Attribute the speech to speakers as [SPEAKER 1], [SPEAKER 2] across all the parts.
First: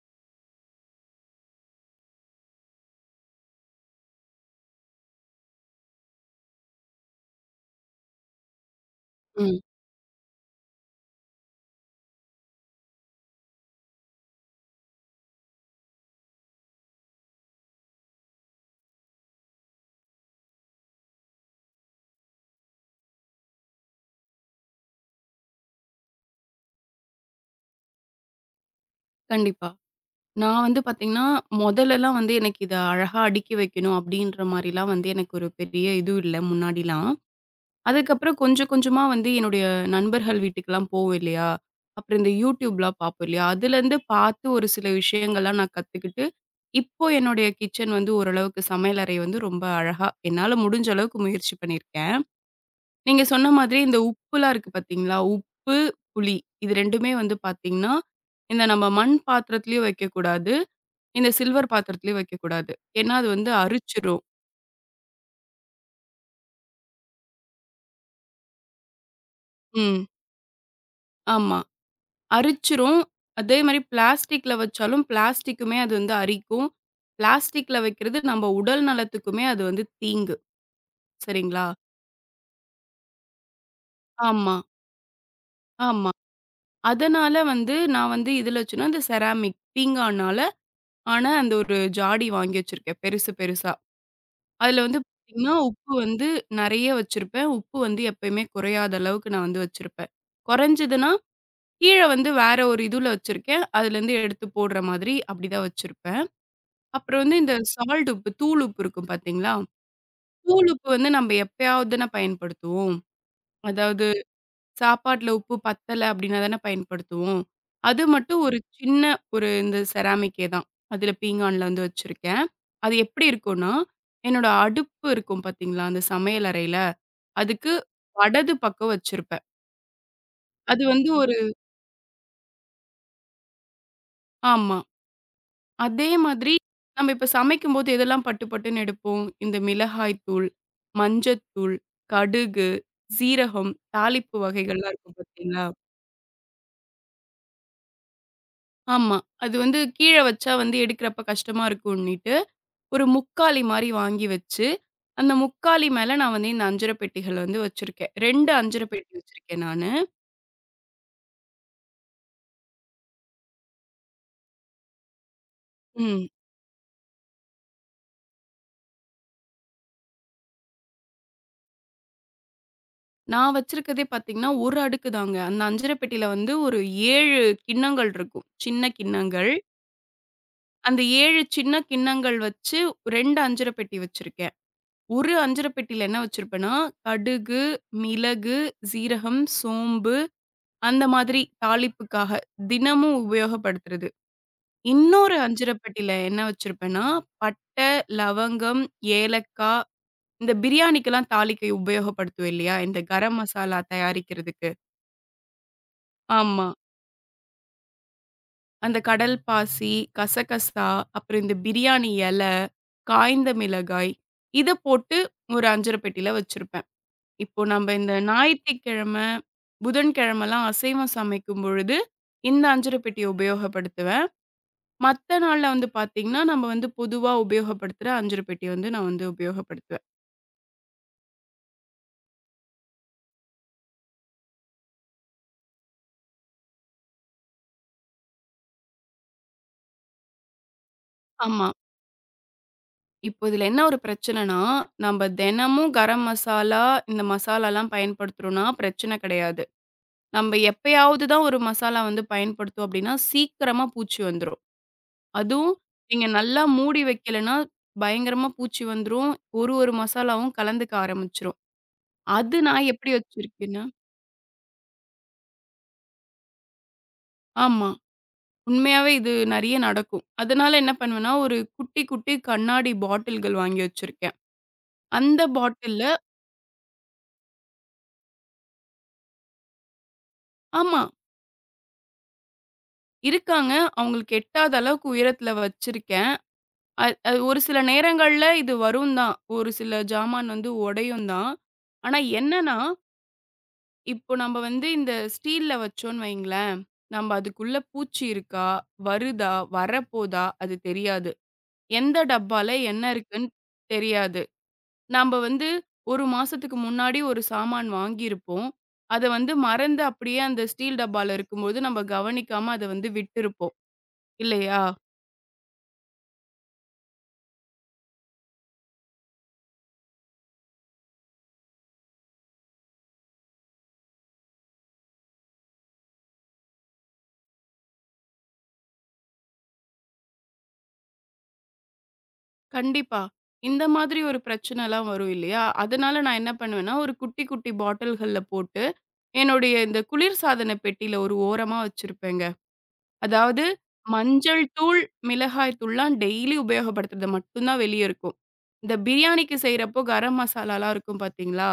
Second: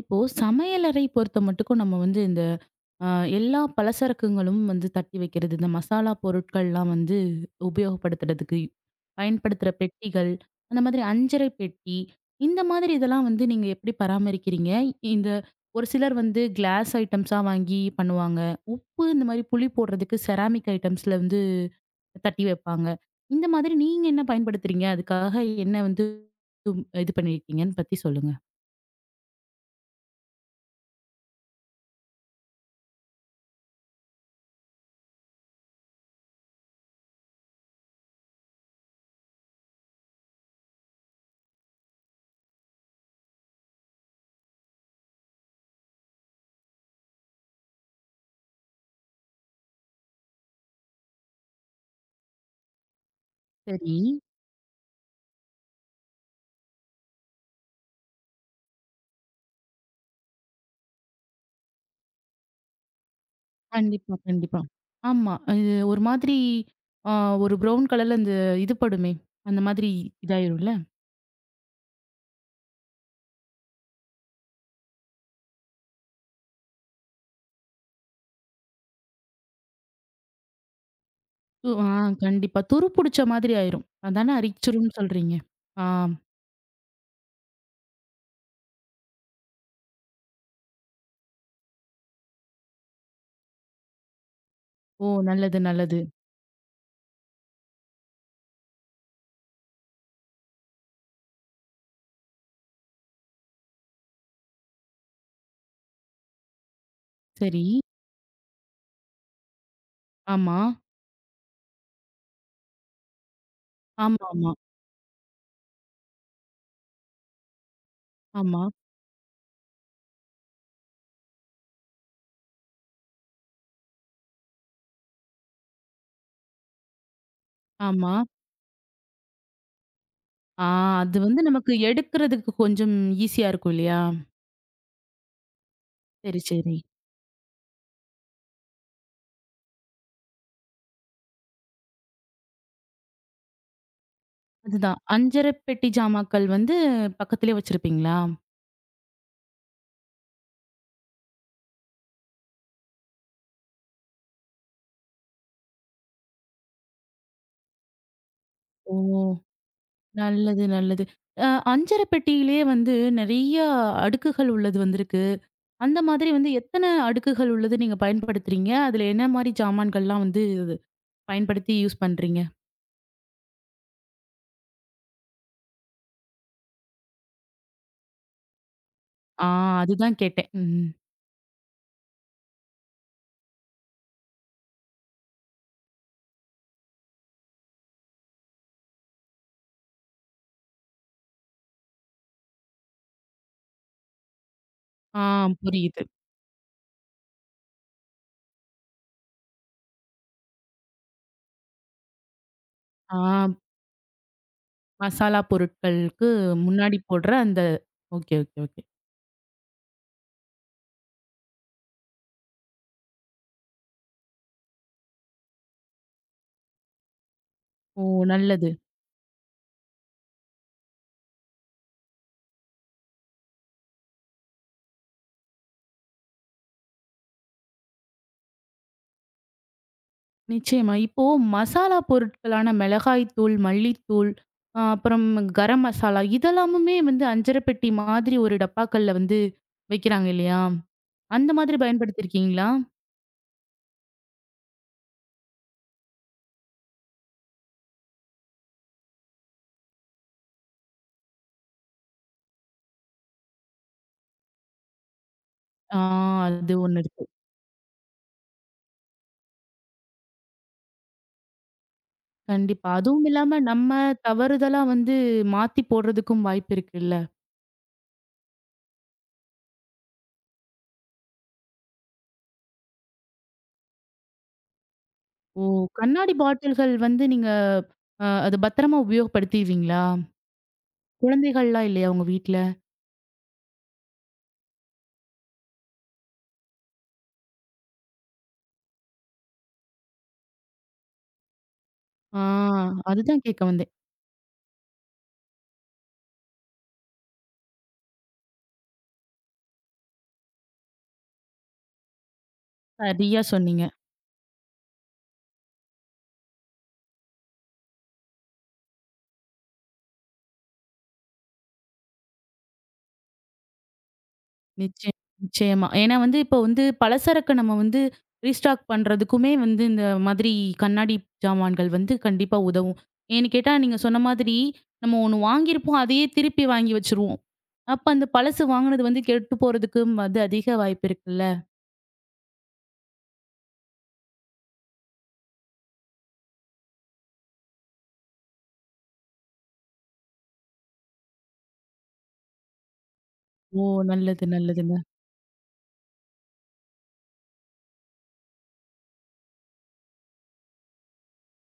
[SPEAKER 1] இப்போ சமையலறை பொறுத்த மட்டுக்கும் நம்ம வந்து இந்த ஆ, எல்லா பலசரக்குங்களும் வந்து தட்டி வைக்கிறது, இந்த மசாலா பொருட்கள்லாம் வந்து உபயோகப்படுத்துறதுக்கு
[SPEAKER 2] ம்.
[SPEAKER 1] பயன்படுத்துற பெட்டிகள், அந்த மாதிரி அஞ்சறை பெட்டி, இந்த மாதிரி இதெல்லாம் வந்து நீங்க எப்படி பராமரிக்கிறீங்க? இந்த ஒரு சிலர் வந்து கிளாஸ் ஐட்டம்ஸா வாங்கி பண்ணுவாங்க. உப்பு இந்த மாதிரி புளி போடுறதுக்கு செராமிக் ஐட்டம்ஸ்ல வந்து தட்டி வைப்பாங்க. இந்த மாதிரி நீங்க என்ன பயன்படுத்துறீங்க? அதுக்காக என்ன வந்து இது பண்ணியிருக்கீங்கன்னு பத்தி சொல்லுங்க.
[SPEAKER 2] கண்டிப்பா. நான் வந்து பார்த்தீங்கன்னா, மொதலெல்லாம் வந்து எனக்கு இத அழகா அடுக்கி வைக்கணும் அப்டின்ற மாரிலாம் வந்து எனக்கு ஒரு பெரிய இது இல்ல முன்னாடிலாம். அதுக்கப்புறம் கொஞ்சம் கொஞ்சமா வந்து என்னுடைய நண்பர்கள் வீட்டுக்குலாம் போவோம் இல்லையா? அப்புறம் இந்த YouTubeலாம் பார்ப்போம் இல்லையா? அதுலேருந்து பார்த்து ஒரு சில விஷயங்கள்லாம் நான் கத்துக்கிட்டு, இப்போ என்னுடைய கிச்சன் வந்து ஓரளவுக்கு சமையலறை வந்து ரொம்ப அழகா என்னால முடிஞ்ச அளவுக்கு முயற்சி பண்ணியிருக்கேன். நீங்க சொன்ன மாதிரி
[SPEAKER 1] சரி.
[SPEAKER 2] இந்த உப்புலாம் இருக்கு பார்த்தீங்களா? உப்பு, புளி இது 2மே வந்து பார்த்தீங்கன்னா, இந்த நம்ம மண் பாத்திரத்திலயும் வைக்கக்கூடாது. இந்த சில்வர் பாத்திரத்திலயும் வைக்கக்கூடாது. ஏன்னா, அது வந்து
[SPEAKER 1] கண்டிப்பா,
[SPEAKER 2] அரிச்சிரும்.
[SPEAKER 1] கண்டிப்பா. ஆமா. இது ஒரு மாதிரி ஆ, ஒரு ப்ரவுன் கலர்ல இந்த இது படுமே. அந்த மாதிரி
[SPEAKER 2] ம்.
[SPEAKER 1] இதாயிரும்ல.
[SPEAKER 2] ஆமா. அரிச்சிரும். அதே மாரி பிளாஸ்டிக்ல வச்சாலும் பிளாஸ்டிக்குமே அது வந்து அரிக்கும். பிளாஸ்டிக்ல வைக்கிறது நம்ம உடல் நலத்துக்குமே அது வந்து தீங்கு. சரிங்களா?
[SPEAKER 1] து ஆ கண்டிப்பா. துரு புடிச்ச மாதிரி ஆயிரும். அதானே
[SPEAKER 2] ஆமா,
[SPEAKER 1] அரிச்சிரும்னு சொல்றீங்க? ஆ.
[SPEAKER 2] ஆமா. அதனால வந்து நான் வந்து இதுல வச்சுன்னா இந்த செராமிக் தீங்கானால ஆனா அந்த ஒரு ஜாடி வாங்கி வச்சிருக்கேன் பெருசு பெருசா. அதுல வந்து
[SPEAKER 1] ஓ!
[SPEAKER 2] பார்த்தீங்கன்னா,
[SPEAKER 1] நல்லது,
[SPEAKER 2] உப்பு
[SPEAKER 1] நல்லது.
[SPEAKER 2] வந்து நெறைய வச்சிருப்பேன். உப்பு வந்து எப்பயுமே குறையாத அளவுக்கு நான் வந்து வச்சிருப்பேன். குறைஞ்சதுன்னா, கீழ வந்து வேற ஒரு இதுல வச்சிருக்கேன். அதுலேருந்து எடுத்து போடுற மாதிரி அப்படிதான் வச்சிருப்பேன். அப்புறம் வந்து இந்த
[SPEAKER 1] சரி.
[SPEAKER 2] சால்ட் உப்பு, தூள் உப்பு இருக்கும் பார்த்தீங்களா?
[SPEAKER 1] ஆமா.
[SPEAKER 2] தூள் உப்பு வந்து நம்ம எப்பயாவது தான பயன்படுத்துவோம். அதாவது
[SPEAKER 1] ஆமாமா.
[SPEAKER 2] சாப்பாட்ல உப்பு பத்தல அப்படின்னா தானே பயன்படுத்துவோம். அது மட்டும் ஒரு
[SPEAKER 1] ஆமா, ஆமா.
[SPEAKER 2] சின்ன ஒரு இந்த செராமிக்கே தான். அதுல பீங்கான்ல வந்து வச்சிருக்கேன். அது எப்படி இருக்கும்னா, என்னோட அடுப்பு இருக்கும் பார்த்தீங்களா, அந்த சமையல் அறையில, அதுக்கு
[SPEAKER 1] ஆமா.
[SPEAKER 2] வடது பக்கம் வச்சிருப்பேன்.
[SPEAKER 1] ஆ,
[SPEAKER 2] அது வந்து
[SPEAKER 1] அது
[SPEAKER 2] ஒரு
[SPEAKER 1] வந்து நமக்கு எடுக்குறதுக்கு கொஞ்சம் ஈஸியா இருக்கும் இல்லையா?
[SPEAKER 2] ஆமா. அதே
[SPEAKER 1] சரி,
[SPEAKER 2] மாதிரி
[SPEAKER 1] சரி.
[SPEAKER 2] நம்ம இப்ப சமைக்கும்போது எதெல்லாம் பட்டு பட்டுன்னு எடுப்போம்? இந்த மிளகாய் தூள், மஞ்சத்தூள், கடுகு, சீரகம், தாளிப்பு வகைகள்லாம்
[SPEAKER 1] அதுதான்.
[SPEAKER 2] இருக்கும்
[SPEAKER 1] அஞ்சர
[SPEAKER 2] பார்த்தீங்களா?
[SPEAKER 1] பெட்டி ஜாமாக்கள் வந்து பக்கத்திலேயே வச்சிருப்பீங்களா?
[SPEAKER 2] ஆமா. அது வந்து கீழ வச்சா வந்து எடுக்கிறப்ப கஷ்டமா இருக்கும்ன்னிட்டு, ஒரு முக்காலி மாரி வாங்கி வச்சு, அந்த முக்காலி மேல நான் வந்து இந்த அஞ்சர பெட்டிகள வந்து வச்சிருக்கேன். 2 அஞ்சர
[SPEAKER 1] ஓ!
[SPEAKER 2] பெட்டி வச்சிருக்கேன் நானு.
[SPEAKER 1] நல்லது, நல்லது. அ அஞ்சர பெட்டியிலேயே வந்து நெறைய அடுக்குகள் உள்ளது வந்திருக்கு. அந்த
[SPEAKER 2] ம்.
[SPEAKER 1] மாதிரி வந்து எத்தன அடுக்குகள் உள்ளது நீங்க பயன்படுத்துறீங்க? அதுல என்ன மாரி ஜாமான்கள்லாம் வந்து பயன்படுத்தி யூஸ் பண்றீங்க?
[SPEAKER 2] நான் வச்சிருக்கதே பார்த்தீங்கன்னா, 1 அடுக்கு தாங்க. அந்த அஞ்சர பெட்டியில வந்து ஒரு 7 கிண்ணங்கள் இருக்கும். சின்ன
[SPEAKER 1] ஆ,
[SPEAKER 2] கிண்ணங்கள்.
[SPEAKER 1] அதுதான் கேட்டேன். ம்.
[SPEAKER 2] அந்த 7 சின்ன கிண்ணங்கள் வச்சு 2 அஞ்சர பெட்டி வச்சிருக்கேன். ஒரு அஞ்சர பெட்டியில என்ன வச்சிருப்பேன்னா, கடுகு, மிளகு, சீரகம், சோம்பு அந்த மாதிரி தாளிப்புக்காக தினமும் உபயோகப்படுத்துறது.
[SPEAKER 1] ஆ,
[SPEAKER 2] இன்னொரு
[SPEAKER 1] புரியுது.
[SPEAKER 2] அஞ்சரப்பெட்டியில என்ன வச்சிருப்பேன்னா, பட்டை, லவங்கம், ஏலக்காய் இந்த பிரியாணிக்கெல்லாம் தாளிக்க உபயோகப்படுத்துவேன் இல்லையா? இந்த
[SPEAKER 1] ஆ,
[SPEAKER 2] கரம் மசாலா தயாரிக்கிறதுக்கு.
[SPEAKER 1] மசாலா பொருட்களுக்கு
[SPEAKER 2] ஆமா.
[SPEAKER 1] முன்னாடி போடுற அந்த ஓகே, ஓகே, ஓகே.
[SPEAKER 2] அந்த கடல் பாசி, கசகசா, அப்புறம் இந்த பிரியாணி இலை, காய்ந்த மிளகாய் இத போட்டு ஒரு அஞ்சரப்பெட்டியில வச்சிருப்பேன். இப்போ நம்ம
[SPEAKER 1] ஓ!
[SPEAKER 2] இந்த
[SPEAKER 1] நல்லது.
[SPEAKER 2] ஞாயிற்றுக்கிழமை, புதன்கிழமைலாம் அசைவம் சமைக்கும் பொழுது இந்த அஞ்சரப்பெட்டிய உபயோகப்படுத்துவேன். மத்த நாள்ல வந்து பார்த்தீங்கன்னா, நம்ம வந்து பொதுவா உபயோகப்படுத்துற அஞ்சர பெட்டிய வந்து நான் வந்து உபயோகப்படுத்துவேன்.
[SPEAKER 1] நிச்சயமா. இப்போ மசாலா பொருட்களான மிளகாய்த்தூள், மல்லித்தூள், அப்புறம் கரம் மசாலா இதெல்லாமுமே வந்து அஞ்சர பெட்டி மாதிரி ஒரு டப்பாக்கள்ல வந்து வைக்கிறாங்க இல்லையா? அந்த
[SPEAKER 2] ஆமா.
[SPEAKER 1] மாதிரி பயன்படுத்தியிருக்கீங்களா?
[SPEAKER 2] இப்போ இதுல என்ன ஒரு பிரச்சனைன்னா, நம்ம தினமும் கரம் மசாலா, இந்த மசாலாலாம் பயன்படுத்துறோம்னா பிரச்சனை கிடையாது. நம்ம எப்பயாவது தான் ஒரு மசாலா வந்து பயன்படுத்துவோம் அப்படின்னா, சீக்கிரமா பூச்சி வந்துரும். அதுவும்
[SPEAKER 1] ஆ,
[SPEAKER 2] நீங்க நல்லா
[SPEAKER 1] அது ஒண்ணு
[SPEAKER 2] மூடி
[SPEAKER 1] இருக்கு.
[SPEAKER 2] வைக்கலன்னா, பயங்கரமா பூச்சி வந்துரும். ஒரு ஒரு மசாலாவும் கலந்துக்க ஆரம்பிச்சுரும். அது நான்
[SPEAKER 1] கண்டிப்பா.
[SPEAKER 2] எப்படி
[SPEAKER 1] அதுவும் இல்லாம
[SPEAKER 2] வச்சிருக்கேன்னா
[SPEAKER 1] நம்ம தவறுதலா வந்து மாத்தி போடுறதுக்கும் வாய்ப்பு இருக்குல்ல.
[SPEAKER 2] ஆமா. உண்மையாவே இது நெறைய நடக்கும். அதனால என்ன பண்ணுவேன்னா, ஒரு குட்டி, குட்டி கண்ணாடி பாட்டில்கள் வாங்கி வச்சிருக்கேன். அந்த
[SPEAKER 1] ஓ!
[SPEAKER 2] பாட்டில்ல
[SPEAKER 1] கண்ணாடி பாட்டில்கள் வந்து நீங்க அத பத்திரமா உபயோகப்படுத்திருவீங்களா?
[SPEAKER 2] ஆமா.
[SPEAKER 1] குழந்தைகள்லாம் இல்லையா உங்க வீட்ல?
[SPEAKER 2] இருக்காங்க. அவங்களுக்கு எட்டாத அளவுக்கு உயரத்துல வச்சிருக்கேன். அது ஒரு சில நேரங்கள்ல இது வரும் தான். ஒரு சில ஜாமான் வந்து உடையும் தான். ஆனா
[SPEAKER 1] ஆ,
[SPEAKER 2] என்னன்னா,
[SPEAKER 1] அதுதான் கேட்க வந்தேன்.
[SPEAKER 2] இப்போ நம்ம வந்து இந்த ஸ்டீல்ல வச்சோன்னு வைங்களேன், நம்ம அதுக்குள்ள பூச்சி இருக்கா? வருதா? வரப்போதா? அது தெரியாது. எந்த டப்பால என்ன
[SPEAKER 1] சரியா
[SPEAKER 2] இருக்குன்னு
[SPEAKER 1] சொன்னீங்க.
[SPEAKER 2] தெரியாது. நம்ப வந்து 1 மாசத்துக்கு முன்னாடி ஒரு சாமான் வாங்கியிருப்போம். அத வந்து மறந்து அப்படியே அந்த ஸ்டீல் டப்பால இருக்கும்போது நம்ம கவனிக்காம அத வந்து விட்டிருப்போம். இல்லையா?
[SPEAKER 1] நிச்சயம் நிச்சயமா. ஏன்னா வந்து இப்போ வந்து பலசரக்கு நம்ம வந்து ரீஸ்டாக் பண்றதுக்குமே வந்து இந்த மாதிரி கண்ணாடி ஜாமான்கள் வந்து கண்டிப்பா உதவும். ஏன்னு கேட்டா நீங்க சொன்ன மாதிரி நம்ம ஒண்ணு வாங்கியிருப்போம். அதையே திருப்பி வாங்கி வச்சுருவோம். அப்ப அந்த பழசு வாங்குனது வந்து கெட்டு போறதுக்கும் வந்து அதிக வாய்ப்பு இருக்குல்ல.
[SPEAKER 2] கண்டிப்பா. இந்த மாதிரி ஒரு பிரச்சனைலாம் வரும் இல்லையா? அதனால நான் என்ன பண்ணுவேன்னா, ஒரு குட்டி குட்டி பாட்டில்கள்ல போட்டு, என்னுடைய இந்த குளிர் சாதன பெட்டியில ஒரு ஓரமா வச்சிருப்பேங்க. அதாவது
[SPEAKER 1] ஓ! நல்லது
[SPEAKER 2] மஞ்சள்
[SPEAKER 1] நல்லதுங்க.
[SPEAKER 2] தூள், மிளகாய் தூள்லாம் டெய்லி உபயோகப்படுத்துறது மட்டும் தான் வெளிய இருக்கும். இந்த பிரியாணிக்கு செய்றப்போ கரம் மசாலாலாம் இருக்கும் பார்த்தீங்களா?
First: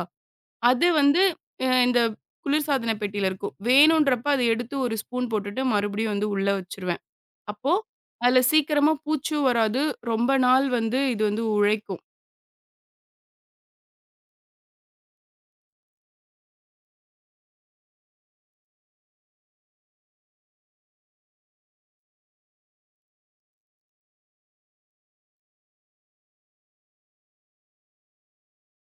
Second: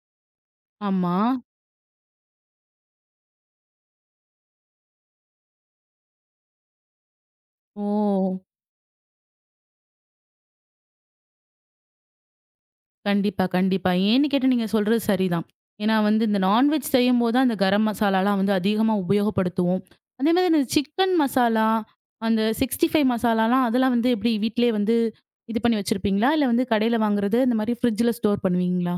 [SPEAKER 2] அது
[SPEAKER 1] ஆமா.
[SPEAKER 2] வந்து இந்த குளிர்சாதன பெட்டியில இருக்கும். வேணுன்றப்ப அத எடுத்து ஒரு ஸ்பூன் போட்டுட்டு மறுபடியும் வந்து உள்ள வச்சுருவேன். அப்போ
[SPEAKER 1] ஓ!
[SPEAKER 2] அதில சீக்கிரமா பூச்சும் வராது. ரொம்ப நாள் வந்து இது வந்து உழைக்கும்.
[SPEAKER 1] கண்டிப்பா, கண்டிப்பா. ஏன்னு கேட்டா நீங்க சொல்றது சரிதான். ஏன்னா வந்து இந்த நான்வெஜ் செய்யும்போது தான் அந்த கரம் மசாலாலாம் வந்து அதிகமா உபயோகப்படுத்துவோம். அதே மாதிரி இந்த சிக்கன் மசாலா, அந்த 65 மசாலாலாம் அதெல்லாம் வந்து எப்படி வீட்லயே வந்து இது பண்ணி வச்சிருப்பீங்களா? இல்ல வந்து கடையில வாங்குறது இந்த மாதிரி ஃப்ரிட்ஜ்ல ஸ்டோர் பண்ணுவீங்களா?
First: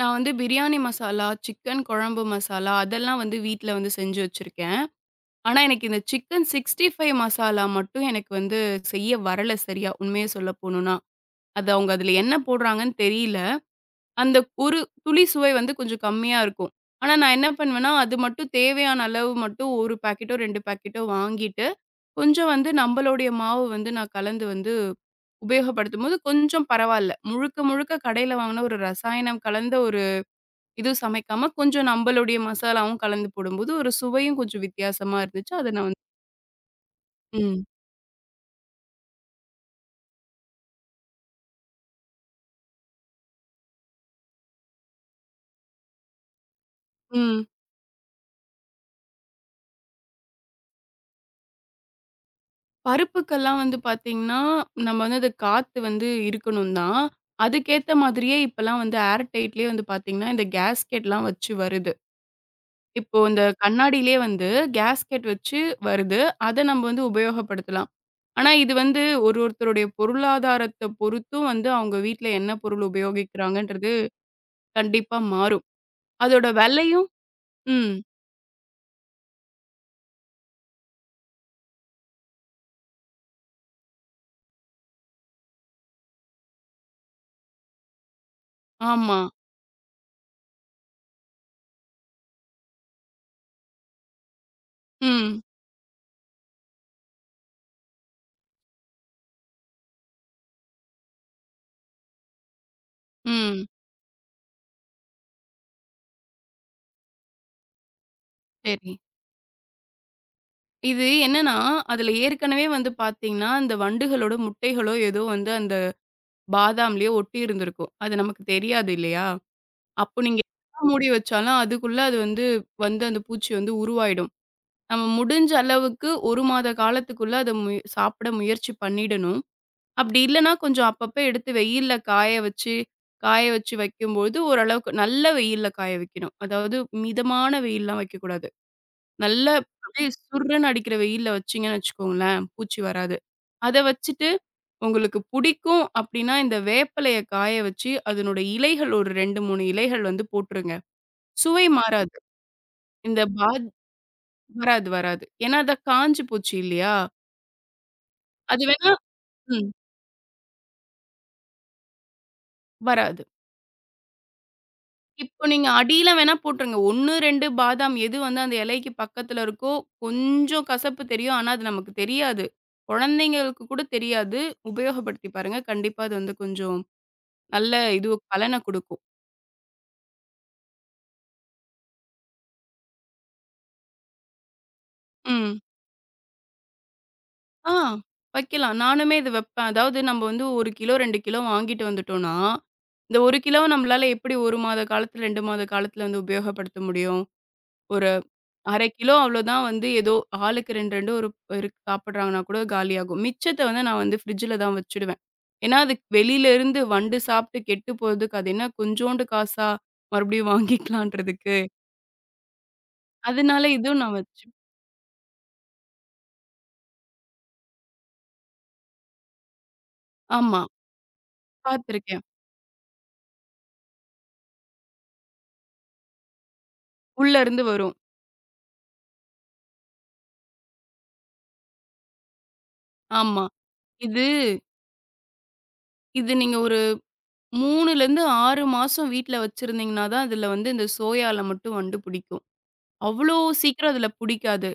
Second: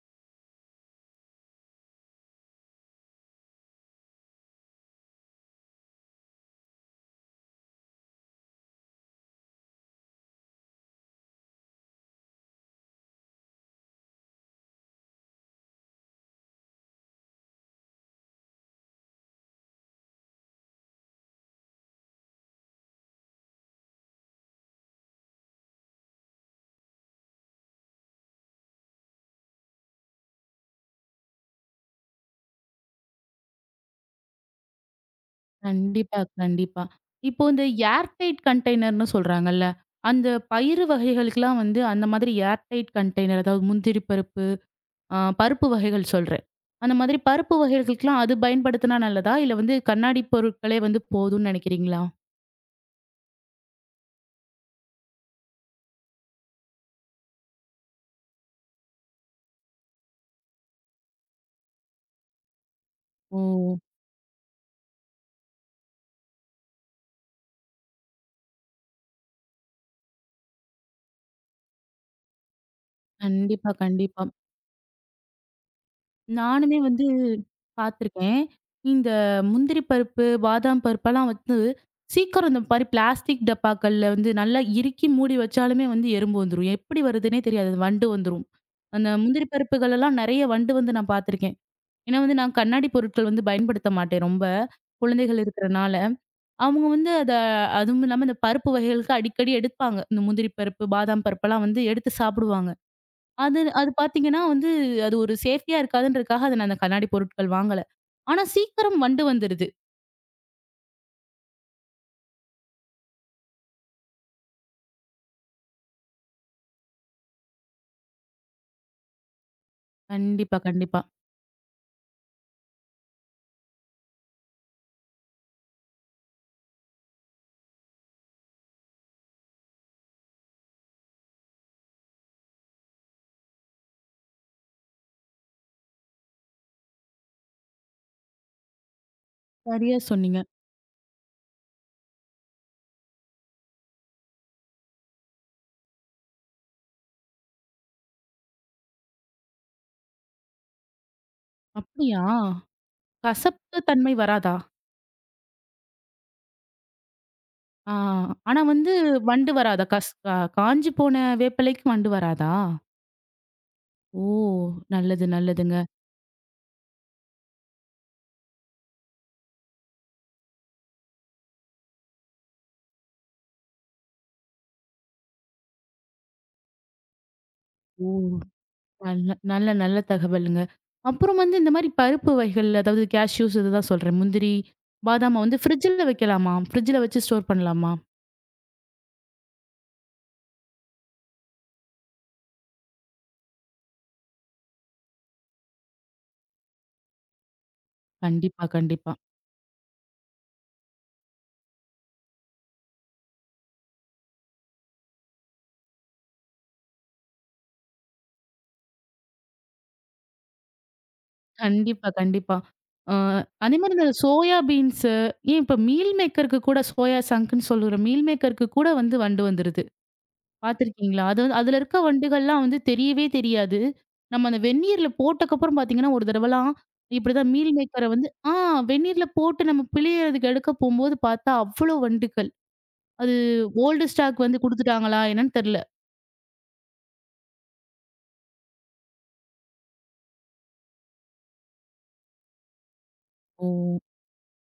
[SPEAKER 2] நான் வந்து பிரியாணி மசாலா, சிக்கன் குழம்பு மசாலா அதெல்லாம் வந்து வீட்ல வந்து செஞ்சு வச்சிருக்கேன். ஆனா, எனக்கு இந்த சிக்கன் 65 மசாலா மட்டும் எனக்கு வந்து செய்ய வரல சரியா, உண்மைய சொல்ல போணும்னா. அது அவங்க அதில என்ன போடுறாங்கன்னு தெரியல. அந்த ஒரு துளி சுவை வந்து கொஞ்சம் கம்மியா இருக்கும். ஆனா, நான் என்ன பண்ணுவேன்னா, அது மட்டும் தேவையான அளவு மட்டும் 1 பாக்கெட்டோ, 2 பாக்கெட்டோ வாங்கிட்டு, கொஞ்சம் வந்து நம்பளுடைய மாவு வந்து நான் கலந்து வந்து உபயோகப்படுத்தும்போது கொஞ்சம் பரவால்ல. முழுக்க முழுக்க கடையில வாங்குன ஒரு ரசாயனம் கலந்த ஒரு இது சமைக்காம, கொஞ்சம் நம்பளுடைய மசாலாவும் கலந்து போடும்போது, ஒரு சுவையும் கொஞ்சம் வித்தியாசமா இருந்துச்சு. அத நான் வந்து
[SPEAKER 1] கண்டிப்பா, கண்டிப்பா. இப்போ
[SPEAKER 2] ம்.
[SPEAKER 1] இந்த ஏர்டைட் கண்டெய்னர்ன்னு சொல்றாங்கல்ல. அந்த பயிறு வகைகளுக்கெல்லாம் வந்து அந்த மாதிரி ஏர்டைட் கண்டெய்னர் அதாவது முந்திரி பருப்பு ஆ, பருப்பு வகைகள் சொல்றேன். அந்த மாதிரி
[SPEAKER 2] ம்.
[SPEAKER 1] பருப்பு வகைகளுக்கெல்லாம் அது பயன்படுத்தினா நல்லதா? இல்ல வந்து கண்ணாடி பொருட்களே வந்து போதும்னு நெனைக்கிறீங்களா?
[SPEAKER 2] பருப்புக்கெல்லாம் வந்து பார்த்தீங்கன்னா, நம்ம வந்து அது காத்து வந்து இருக்கணும் தான். அதுக்கேத்த மாதிரியே இப்பலாம் வந்து ஏர் டைட்லயே வந்து பார்த்தீங்கன்னா, இந்த கேஸ்கெட்லாம் வச்சு வருது. இப்போ
[SPEAKER 1] ஓ!
[SPEAKER 2] இந்த கண்ணாடியிலயே வந்து கேஸ்கெட் வச்சு வருது. அத நம்ம வந்து உபயோகப்படுத்தலாம். ஆனா இது வந்து ஒரு ஒருத்தருடைய பொருளாதாரத்த பொறுத்தும் வந்து அவங்க வீட்ல என்ன பொருள்
[SPEAKER 1] கண்டிப்பா,
[SPEAKER 2] உபயோகிக்கிறாங்கன்றது
[SPEAKER 1] கண்டிப்பா.
[SPEAKER 2] கண்டிப்பா மாறும். அதோட
[SPEAKER 1] நானுமே வந்து
[SPEAKER 2] வெலையும் ம்.
[SPEAKER 1] பார்த்துருக்கேன். இந்த முந்திரி பருப்பு, பாதாம் பருப்பெல்லாம் வந்து சீக்கிரம் இந்த மாரி பிளாஸ்டிக் டப்பாக்கள்ல வந்து நல்லா இறுக்கி மூடி வச்சாலுமே வந்து எறும்பு வந்துரும். எப்படி வருதுன்னே தெரியாது. அது வண்டு வந்துரும். அந்த
[SPEAKER 2] ஆமா.
[SPEAKER 1] முந்திரி பருப்புகள் எல்லாம் நெறைய வண்டு வந்து நான் பார்த்துருக்கேன். ஏன்னா வந்து நான் கண்ணாடி பொருட்கள் வந்து பயன்படுத்த மாட்டேன் ரொம்ப.
[SPEAKER 2] ம்.
[SPEAKER 1] குழந்தைகள் இருக்கிறனால. அவங்க வந்து அத அதுவும் இல்லாம இந்த பருப்பு வகைகளுக்கு அடிக்கடி எடுப்பாங்க. இந்த முந்திரி பருப்பு, பாதாம் பருப்பெல்லாம் வந்து எடுத்து சாப்பிடுவாங்க. அது
[SPEAKER 2] ம்.
[SPEAKER 1] அது பார்த்தீங்கன்னா வந்து அது ஒரு சேஃப்டியா இருக்காதுன்றதுக்காக அத நான் அந்த கண்ணாடி பொருட்கள் வாங்கல. ஆனா
[SPEAKER 2] சரி.
[SPEAKER 1] சீக்கிரம் வண்டு வந்துருது.
[SPEAKER 2] இது என்னன்னா, அதுல ஏற்கனவே வந்து பார்த்தீங்கன்னா, அந்த வண்டுகளோட முட்டைகளோ ஏதோ வந்து அந்த பாதாம்லயோ ஒட்டி இருந்திருக்கும். அது நமக்கு தெரியாது இல்லையா? அப்போ நீங்க
[SPEAKER 1] கண்டிப்பா,
[SPEAKER 2] எவ்வளோ
[SPEAKER 1] கண்டிப்பா.
[SPEAKER 2] மூடி வச்சாலும் அதுக்குள்ள அது வந்து வந்து அந்த பூச்சி வந்து உருவாயிடும். நம்ம முடிஞ்ச அளவுக்கு 1 மாத காலத்துக்குள்ள அத சாப்பிட முயற்சி பண்ணிடணும். அப்படி இல்லன்னா கொஞ்சம் அப்பப்ப எடுத்து வெயில்ல காய வச்சு வைக்கும்போது ஓரளவுக்கு நல்ல வெயில்ல காய வைக்கணும். அதாவது மிதமான வெயில்லாம் வைக்கக்கூடாது. நல்ல
[SPEAKER 1] சரியா
[SPEAKER 2] அப்படியே
[SPEAKER 1] சொன்னீங்க.
[SPEAKER 2] சுர்ருன்னு அடிக்கிற வெயில்ல வச்சீங்கன்னு வச்சுக்கோங்களேன், பூச்சி வராது. அத வச்சுட்டு உங்களுக்கு புடிக்கும் அப்படின்னா, இந்த வேப்பிலைய காய வச்சு அதனோட இலைகள் ஒரு 2, 3 இலைகள் வந்து போட்டுருங்க. சுவை மாறாது.
[SPEAKER 1] அப்படியா?
[SPEAKER 2] இந்த பாத்
[SPEAKER 1] கசப்பு தன்மை வராதா?
[SPEAKER 2] வராது, வராது. ஏன்னா அது காஞ்சு போச்சு இல்லையா?
[SPEAKER 1] ஆ. ஆனா
[SPEAKER 2] அது வேணா
[SPEAKER 1] வந்து வண்டு
[SPEAKER 2] ம்
[SPEAKER 1] வராதா? கஸ் கா காஞ்சு போன வேப்பிலைக்கு வண்டு வராதா?
[SPEAKER 2] வராது.
[SPEAKER 1] ஓ! நல்லது,
[SPEAKER 2] இப்போ நீங்க
[SPEAKER 1] நல்லதுங்க.
[SPEAKER 2] அடியில வேணா போட்டுருங்க. 1, 2 பாதாம் எது வந்து அந்த இலைக்கு பக்கத்துல இருக்கோ, கொஞ்சம் கசப்பு தெரியும். ஆனா அது நமக்கு தெரியாது. குழந்தைங்களுக்கு கூட தெரியாது. உபயோகப்படுத்தி பாருங்க. கண்டிப்பா அது வந்து கொஞ்சம் நல்ல
[SPEAKER 1] ஓ!
[SPEAKER 2] இது பலன குடுக்கும்.
[SPEAKER 1] நல்ல நல்ல நல்ல தகவலுங்க. அப்புறம் வந்து இந்த மாரி பருப்பு வகைகள்ல அதாவது கேஷ்யூஸ் இதுதான் சொல்றேன். முந்திரி, பாதாம
[SPEAKER 2] ம்.
[SPEAKER 1] வந்து ஃப்ரிட்ஜ்ல வைக்கலாமா? ஃப்ரிட்ஜ்ல வச்சு ஸ்டோர்
[SPEAKER 2] ஆ
[SPEAKER 1] பண்ணலாமா?
[SPEAKER 2] வைக்கலாம். நானுமே இது வைப்பேன். அதாவது நம்ம வந்து 1 கிலோ 2 கிலோ வாங்கிட்டு வந்துட்டோம்னா, இந்த 1 கிலோவ நம்மளால எப்படி 1 மாத காலத்துல, 2 மாத காலத்துல வந்து உபயோகப்படுத்த முடியும்? ஒரு
[SPEAKER 1] கண்டிப்பா,
[SPEAKER 2] 1/2
[SPEAKER 1] கண்டிப்பா.
[SPEAKER 2] கிலோ அவ்வளோதான் வந்து ஏதோ ஆளுக்கு 2, 2 ஒரு இருக்கு சாப்பிடுறாங்கன்னா கூட காலியாகும். மிச்சத்த வந்து நான் வந்து ஃப்ரிட்ஜில தான் வச்சுடுவேன். ஏன்னா, அது வெளியிலருந்து வண்டு சாப்பிட்டு கெட்டு போறதுக்கு அது என்ன கொஞ்சோண்டு காசா மறுபடியும் வாங்கிக்கலான்றதுக்கு.
[SPEAKER 1] கண்டிப்பா, கண்டிப்பா. அ
[SPEAKER 2] அதனால
[SPEAKER 1] அதே மாரி
[SPEAKER 2] இதுவும்
[SPEAKER 1] இந்த
[SPEAKER 2] நான் வச்சு
[SPEAKER 1] சோயா பீன்ஸு ஏன் இப்ப மீல் மேக்கருக்கு கூட சோயா சங்க்ன்னு சொல்லுற மீல் மேக்கருக்கு கூட வந்து வண்டு வந்துருது.
[SPEAKER 2] ஆமா.
[SPEAKER 1] பார்த்துருக்கீங்களா? அது வந்து அதுல இருக்க
[SPEAKER 2] பார்த்துருக்கேன்.
[SPEAKER 1] வண்டுகள்லாம் வந்து தெரியவே தெரியாது. நம்ம அந்த வெந்நீர்ல போட்டக்கப்புறம் பார்த்தீங்கன்னா, ஒரு தடவலாம் இப்படிதான்
[SPEAKER 2] உள்ளருந்து
[SPEAKER 1] மீல்
[SPEAKER 2] வரும்.
[SPEAKER 1] மேக்கர வந்து ஆ, வெந்நீர்ல போட்டு நம்ம பிழியறதுக்கு எடுக்க போம்போது பார்த்தா, அவ்வளோ வண்டுகள். அது
[SPEAKER 2] ஆமா.
[SPEAKER 1] ஓல்டு
[SPEAKER 2] இது
[SPEAKER 1] ஸ்டாக் வந்து குடுத்துட்டாங்களா என்னன்னு தெர்ல.
[SPEAKER 2] இது நீங்க ஒரு 3லேருந்து 6 மாசம் வீட்ல வச்சிருந்தீங்கன்னா தான், அதுல வந்து இந்த சோயால மட்டும் வண்டு பிடிக்கும். அவ்ளோ
[SPEAKER 1] ஓ!
[SPEAKER 2] சீக்கிரம் அதுல பிடிக்காது.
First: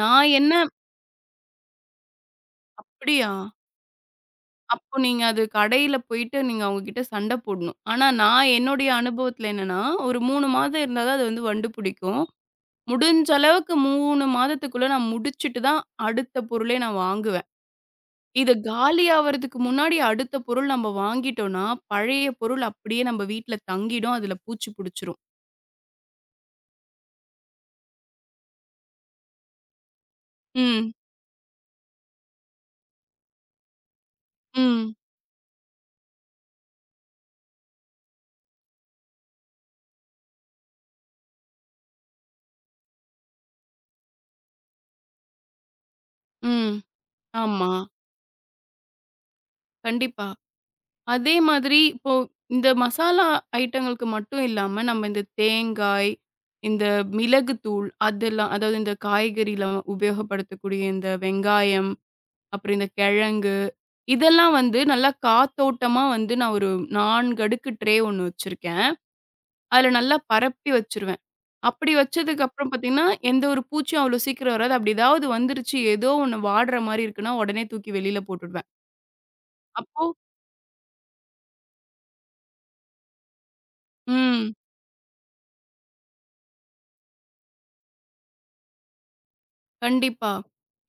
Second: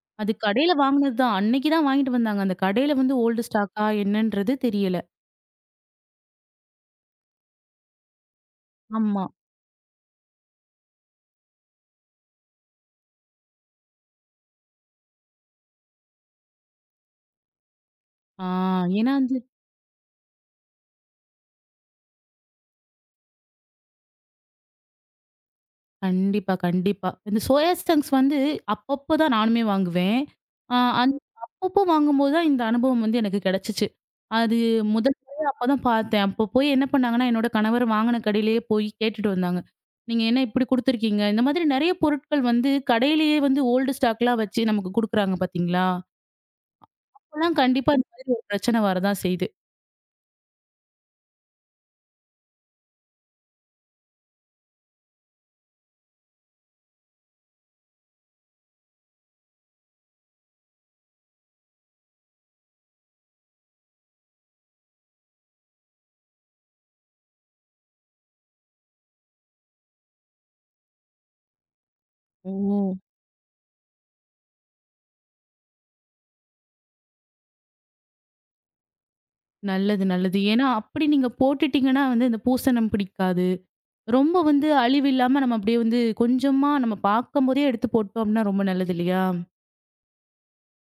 [SPEAKER 2] நான்
[SPEAKER 1] அது
[SPEAKER 2] என்ன
[SPEAKER 1] கடையில வாங்குனது தான். அன்னைக்கு தான் வாங்கிட்டு வந்தாங்க. அந்த கடையில வந்து
[SPEAKER 2] அப்படியா?
[SPEAKER 1] ஓல்டு ஸ்டாக்கா என்னன்றது
[SPEAKER 2] அப்போ
[SPEAKER 1] தெரியல.
[SPEAKER 2] நீங்க அது கடையில போயிட்டு நீங்க அவங்க கிட்ட சண்ட போடணும். ஆனா நான் என்னுடைய
[SPEAKER 1] ஆமா.
[SPEAKER 2] அனுபவத்துல என்னன்னா, ஒரு 3 மாதம் இருந்தா தான் அது வந்து வண்டு பிடிக்கும். முடிஞ்ச அளவுக்கு 3 மாதத்துக்குள்ள நான் முடிச்சுட்டு தான் அடுத்த பொருளே நான் வாங்குவேன்.
[SPEAKER 1] ஆ,
[SPEAKER 2] இது
[SPEAKER 1] ஏன்னா
[SPEAKER 2] காலியாவறதுக்கு முன்னாடி அடுத்த பொருள் நம்ம வாங்கிட்டோம்னா, பழைய பொருள் அப்படியே நம்ம வீட்ல தங்கிடும். அதுல பூச்சி புடிச்சிரும்.
[SPEAKER 1] கண்டிப்பா, கண்டிப்பா. இந்த சோயா சங்க்ஸ் வந்து அப்பப்போ தான் நானுமே வாங்குவேன். அ
[SPEAKER 2] ம்.
[SPEAKER 1] அந் அப்பப்போ வாங்கும்போது தான் இந்த அனுபவம் வந்து எனக்கு கிடைச்சுச்சு. அது
[SPEAKER 2] ம்.
[SPEAKER 1] முதல் முறையா அப்ப தான் பார்த்தேன். அப்போ போய் என்ன பண்ணாங்கன்னா, என்னோட கணவர் வாங்குன கடையிலேயே போய் கேட்டுட்டு வந்தாங்க. "நீங்க என்ன இப்படி குடுத்துருக்கீங்க?" இந்த மாதிரி நெறைய பொருட்கள் வந்து கடையிலேயே வந்து ஓல்டு ஸ்டாக்லாம் வச்சு நமக்கு குடுக்குறாங்க பார்த்தீங்களா?
[SPEAKER 2] ம்.
[SPEAKER 1] அப்பலாம்
[SPEAKER 2] ஆமா.
[SPEAKER 1] கண்டிப்பா இந்த மாதிரி ஒரு பிரச்சனை வரதான் செய்யுது.
[SPEAKER 2] கண்டிப்பா. அதே மாதிரி இப்போ இந்த மசாலா ஐட்டங்களுக்கு மட்டும் இல்லாம, நம்ம இந்த தேங்காய், இந்த மிளகு தூள் அதெல்லாம் அதாவது இந்த காய்கறில உபயோகப்படுத்தக்கூடிய இந்த வெங்காயம், அப்புறம் இந்த கிழங்கு, இதெல்லாம் வந்து நல்லா காத்தோட்டமா வந்து நான் ஒரு 4 அடுக்கு ட்ரே ஒண்ணு வச்சிருக்கேன். அதுல நல்லா பரப்பி வச்சுருவேன். அப்படி வச்சதுக்கு அப்புறம்
[SPEAKER 1] ஓ!
[SPEAKER 2] பார்த்தீங்கன்னா, எந்த ஒரு பூச்சியும் அவ்வளோ சீக்கிரம் வராது. அப்படி ஏதாவது வந்துருச்சு, ஏதோ ஒண்ணு வாடுற மாரி இருக்குன்னா, உடனே தூக்கி வெளியில போட்டுடுவேன். அப்போ
[SPEAKER 1] நல்லது, நல்லது. ஏன்னா அப்படி நீங்க போட்டுட்டீங்கன்னா வந்து இந்த பூசணம் பிடிக்காது. ரொம்ப
[SPEAKER 2] ம்.
[SPEAKER 1] வந்து அழிவில்லாம நம்ம அப்படியே வந்து கொஞ்சமா நம்ம பார்க்கும்போதே எடுத்து போட்டோம் அப்படின்னா ரொம்ப நல்லது இல்லையா?
[SPEAKER 2] கண்டிப்பா.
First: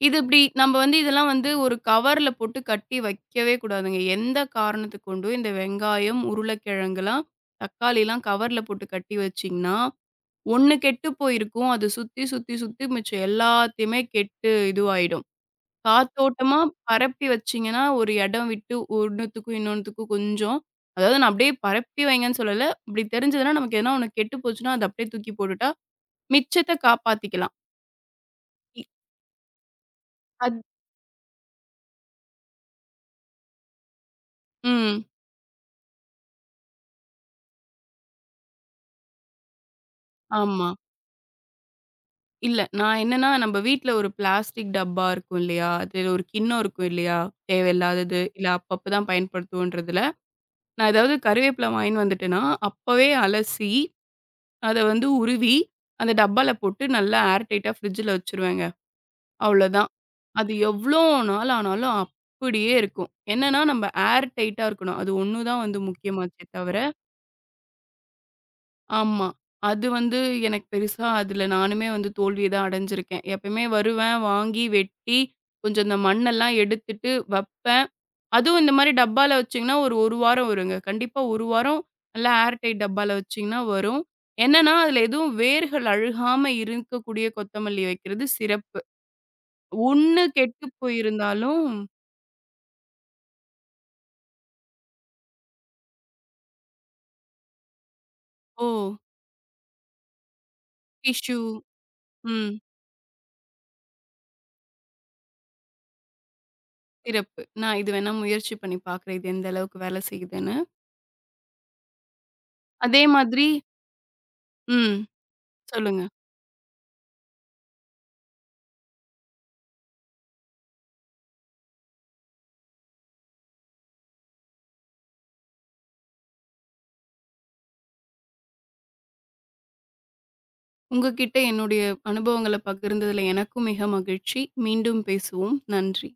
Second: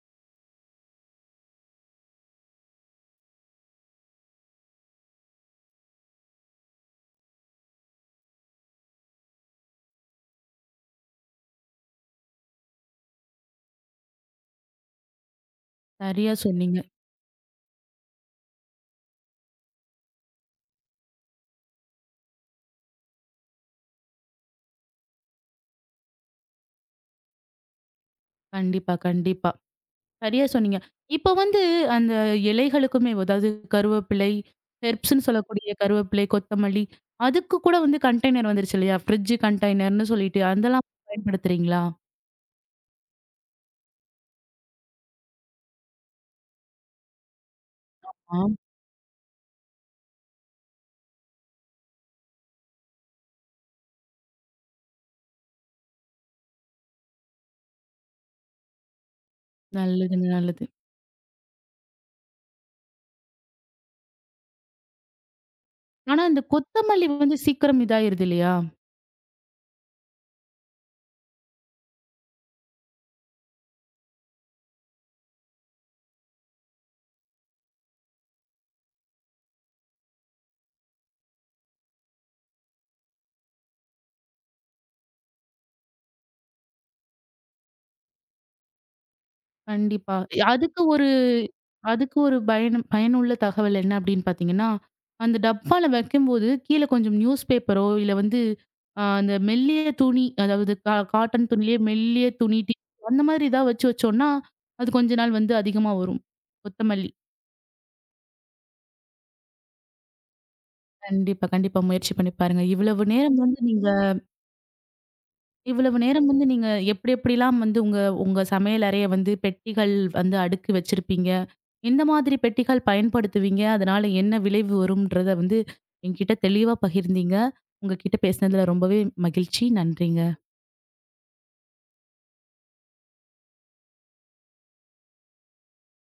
[SPEAKER 2] இது இப்படி நம்ம வந்து இதெல்லாம் வந்து ஒரு கவர்ல போட்டு கட்டி வைக்கவே கூடாதுங்க. எந்த காரணத்துக் கொண்டும் இந்த வெங்காயம், உருளைக்கிழங்குலாம், தக்காளிலாம் கவர்ல போட்டு கட்டி வச்சீங்கன்னா, ஒண்ணு கெட்டு போயிருக்கும். அது சுத்தி, சுத்தி, சுத்தி மிச்சம் எல்லாத்தையுமே கெட்டு இதுவாயிடும்.
[SPEAKER 1] சரியா
[SPEAKER 2] காத்தோட்டமா
[SPEAKER 1] சொன்னீங்க.
[SPEAKER 2] பரப்பி வச்சீங்கன்னா, ஒரு இடம் விட்டு ஒண்ணுத்துக்கும், இன்னொன்னுத்துக்கும் கொஞ்சம் அதாவது நான் அப்படியே பரப்பி வைங்கன்னு சொல்லல. இப்படி தெரிஞ்சதுன்னா நமக்கு எதுனா ஒண்ணு கெட்டு போச்சுன்னா, அத அப்படியே தூக்கி போட்டுட்டா, மிச்சத்த காப்பாத்திக்கலாம். இ
[SPEAKER 1] கண்டிப்பா, கண்டிப்பா. சரியா
[SPEAKER 2] அத்
[SPEAKER 1] சொன்னீங்க. இப்ப வந்து அந்த இலைகளுக்குமே அதாவது கருவேப்பிலை,
[SPEAKER 2] ம்.
[SPEAKER 1] ஹெர்ப்ஸ்ன்னு சொல்லக்கூடிய கருவேப்பிலை, கொத்தமல்லி அதுக்கு கூட வந்து கண்டெய்னர் வந்துருச்சு இல்லையா? ஃப்ரிட்ஜ் கண்டெய்னர்ன்னு சொல்லிட்டு
[SPEAKER 2] ஆமா.
[SPEAKER 1] அதெல்லாம் பயன்படுத்துறீங்களா?
[SPEAKER 2] இல்ல. நான் என்னன்னா, நம்ம வீட்ல ஒரு பிளாஸ்டிக் டப்பா இருக்கும் இல்லையா? அதுல ஒரு கிண்ணம் இருக்கும் இல்லையா? தேவையில்லாதது,
[SPEAKER 1] ஆ,
[SPEAKER 2] இல்ல அப்பப்ப தான் பயன்படுத்துவோன்றதுல, நான் ஏதாவது கருவேப்பிலை வாங்கின்னு வந்துட்டேன்னா, அப்பவே அலசி, அத வந்து உருவி, அந்த டப்பால போட்டு நல்லா ஏர் டைட்டா ஃப்ரிட்ஜ்ல வச்சுருவேங்க. அவ்வளோதான்.
[SPEAKER 1] நல்லதுங்க,
[SPEAKER 2] அது
[SPEAKER 1] நல்லது.
[SPEAKER 2] எவ்ளோ நாள் ஆனாலும் அப்படியே இருக்கும். என்னன்னா, நம்ம ஏர் டைட்டா இருக்கணும். அது ஒண்ணு தான் வந்து
[SPEAKER 1] ஆனா இந்த
[SPEAKER 2] முக்கியமாச்சே தவிர
[SPEAKER 1] கொத்தமல்லி வந்து சீக்கிரம் இதாயிருது இல்லையா?
[SPEAKER 2] ஆமா. அது வந்து எனக்கு பெருசா அதில நானுமே வந்து தோல்விய தான் அடைஞ்சிருக்கேன். எப்பயுமே வருவேன், வாங்கி வெட்டி, கொஞ்சம் இந்த மண்ணெல்லாம் எடுத்துட்டு வப்பேன். அதுவும் இந்த மாரி டப்பால வச்சீங்கன்னா, ஒரு 1 வாரம் வருங்க. கண்டிப்பா 1 வாரம் நல்லா ஏர் டைட் டப்பால வச்சீங்கன்னா வரும். என்னன்னா, அதில எதுவும் வேர்கள் அழுகாம இருக்கக்கூடிய கொத்தமல்லி வைக்கிறது சிறப்பு.
[SPEAKER 1] கண்டிப்பா.
[SPEAKER 2] ஒண்ணு கெட்டு
[SPEAKER 1] அதுக்கு ஒரு
[SPEAKER 2] போயிருந்தாலும்
[SPEAKER 1] அதுக்கு ஒரு பயனும் பயனுள்ள தகவல் என்ன அப்படின்னு பார்த்தீங்கன்னா, அந்த டப்பால வைக்கும்போது கீழ கொஞ்சம் நியூஸ் பேப்பரோ, இல்ல வந்து
[SPEAKER 2] ஓ!
[SPEAKER 1] அந்த மெல்லிய துணி, அதாவது
[SPEAKER 2] டிஷ்யூ
[SPEAKER 1] காட்டன் துணியிலேயே மெல்லிய
[SPEAKER 2] ம்.
[SPEAKER 1] துணி, அந்த மாதிரி ஏதாவது வச்சு வச்சோம்னா, அது கொஞ்ச நாள் வந்து அதிகமா வரும். கொத்தமல்லி.
[SPEAKER 2] சிறப்பு. நான் இது வேணா முயற்சி பண்ணி பார்க்குறேன். இது எந்த அளவுக்கு வேலை செய்யுதுன்னு.
[SPEAKER 1] கண்டிப்பா, கண்டிப்பா. முயற்சி பண்ணி பாருங்க.
[SPEAKER 2] அதே
[SPEAKER 1] இவ்வளவு நேரம்
[SPEAKER 2] மாதிரி
[SPEAKER 1] வந்து நீங்க
[SPEAKER 2] ம்.
[SPEAKER 1] இவ்வளவு
[SPEAKER 2] சொல்லுங்க.
[SPEAKER 1] நேரம் வந்து நீங்க எப்படி எப்படிலாம் வந்து உங்க உங்க சமையல் அறைய வந்து பெட்டிகள் வந்து அடுக்கி வச்சிருப்பீங்க. எந்த மாதிரி பெட்டிகள் பயன்படுத்துவீங்க? அதனால என்ன விளைவு வரும்ன்றத வந்து என்கிட்ட தெளிவா பகிர்ந்தீங்க. உங்ககிட்ட பேசினதுல ரொம்பவே மகிழ்ச்சி. நன்றிங்க.
[SPEAKER 2] உங்ககிட்ட என்னுடைய அனுபவங்கள பகிர்ந்ததுல எனக்கும் மிக மகிழ்ச்சி. மீண்டும் பேசுவோம். நன்றி.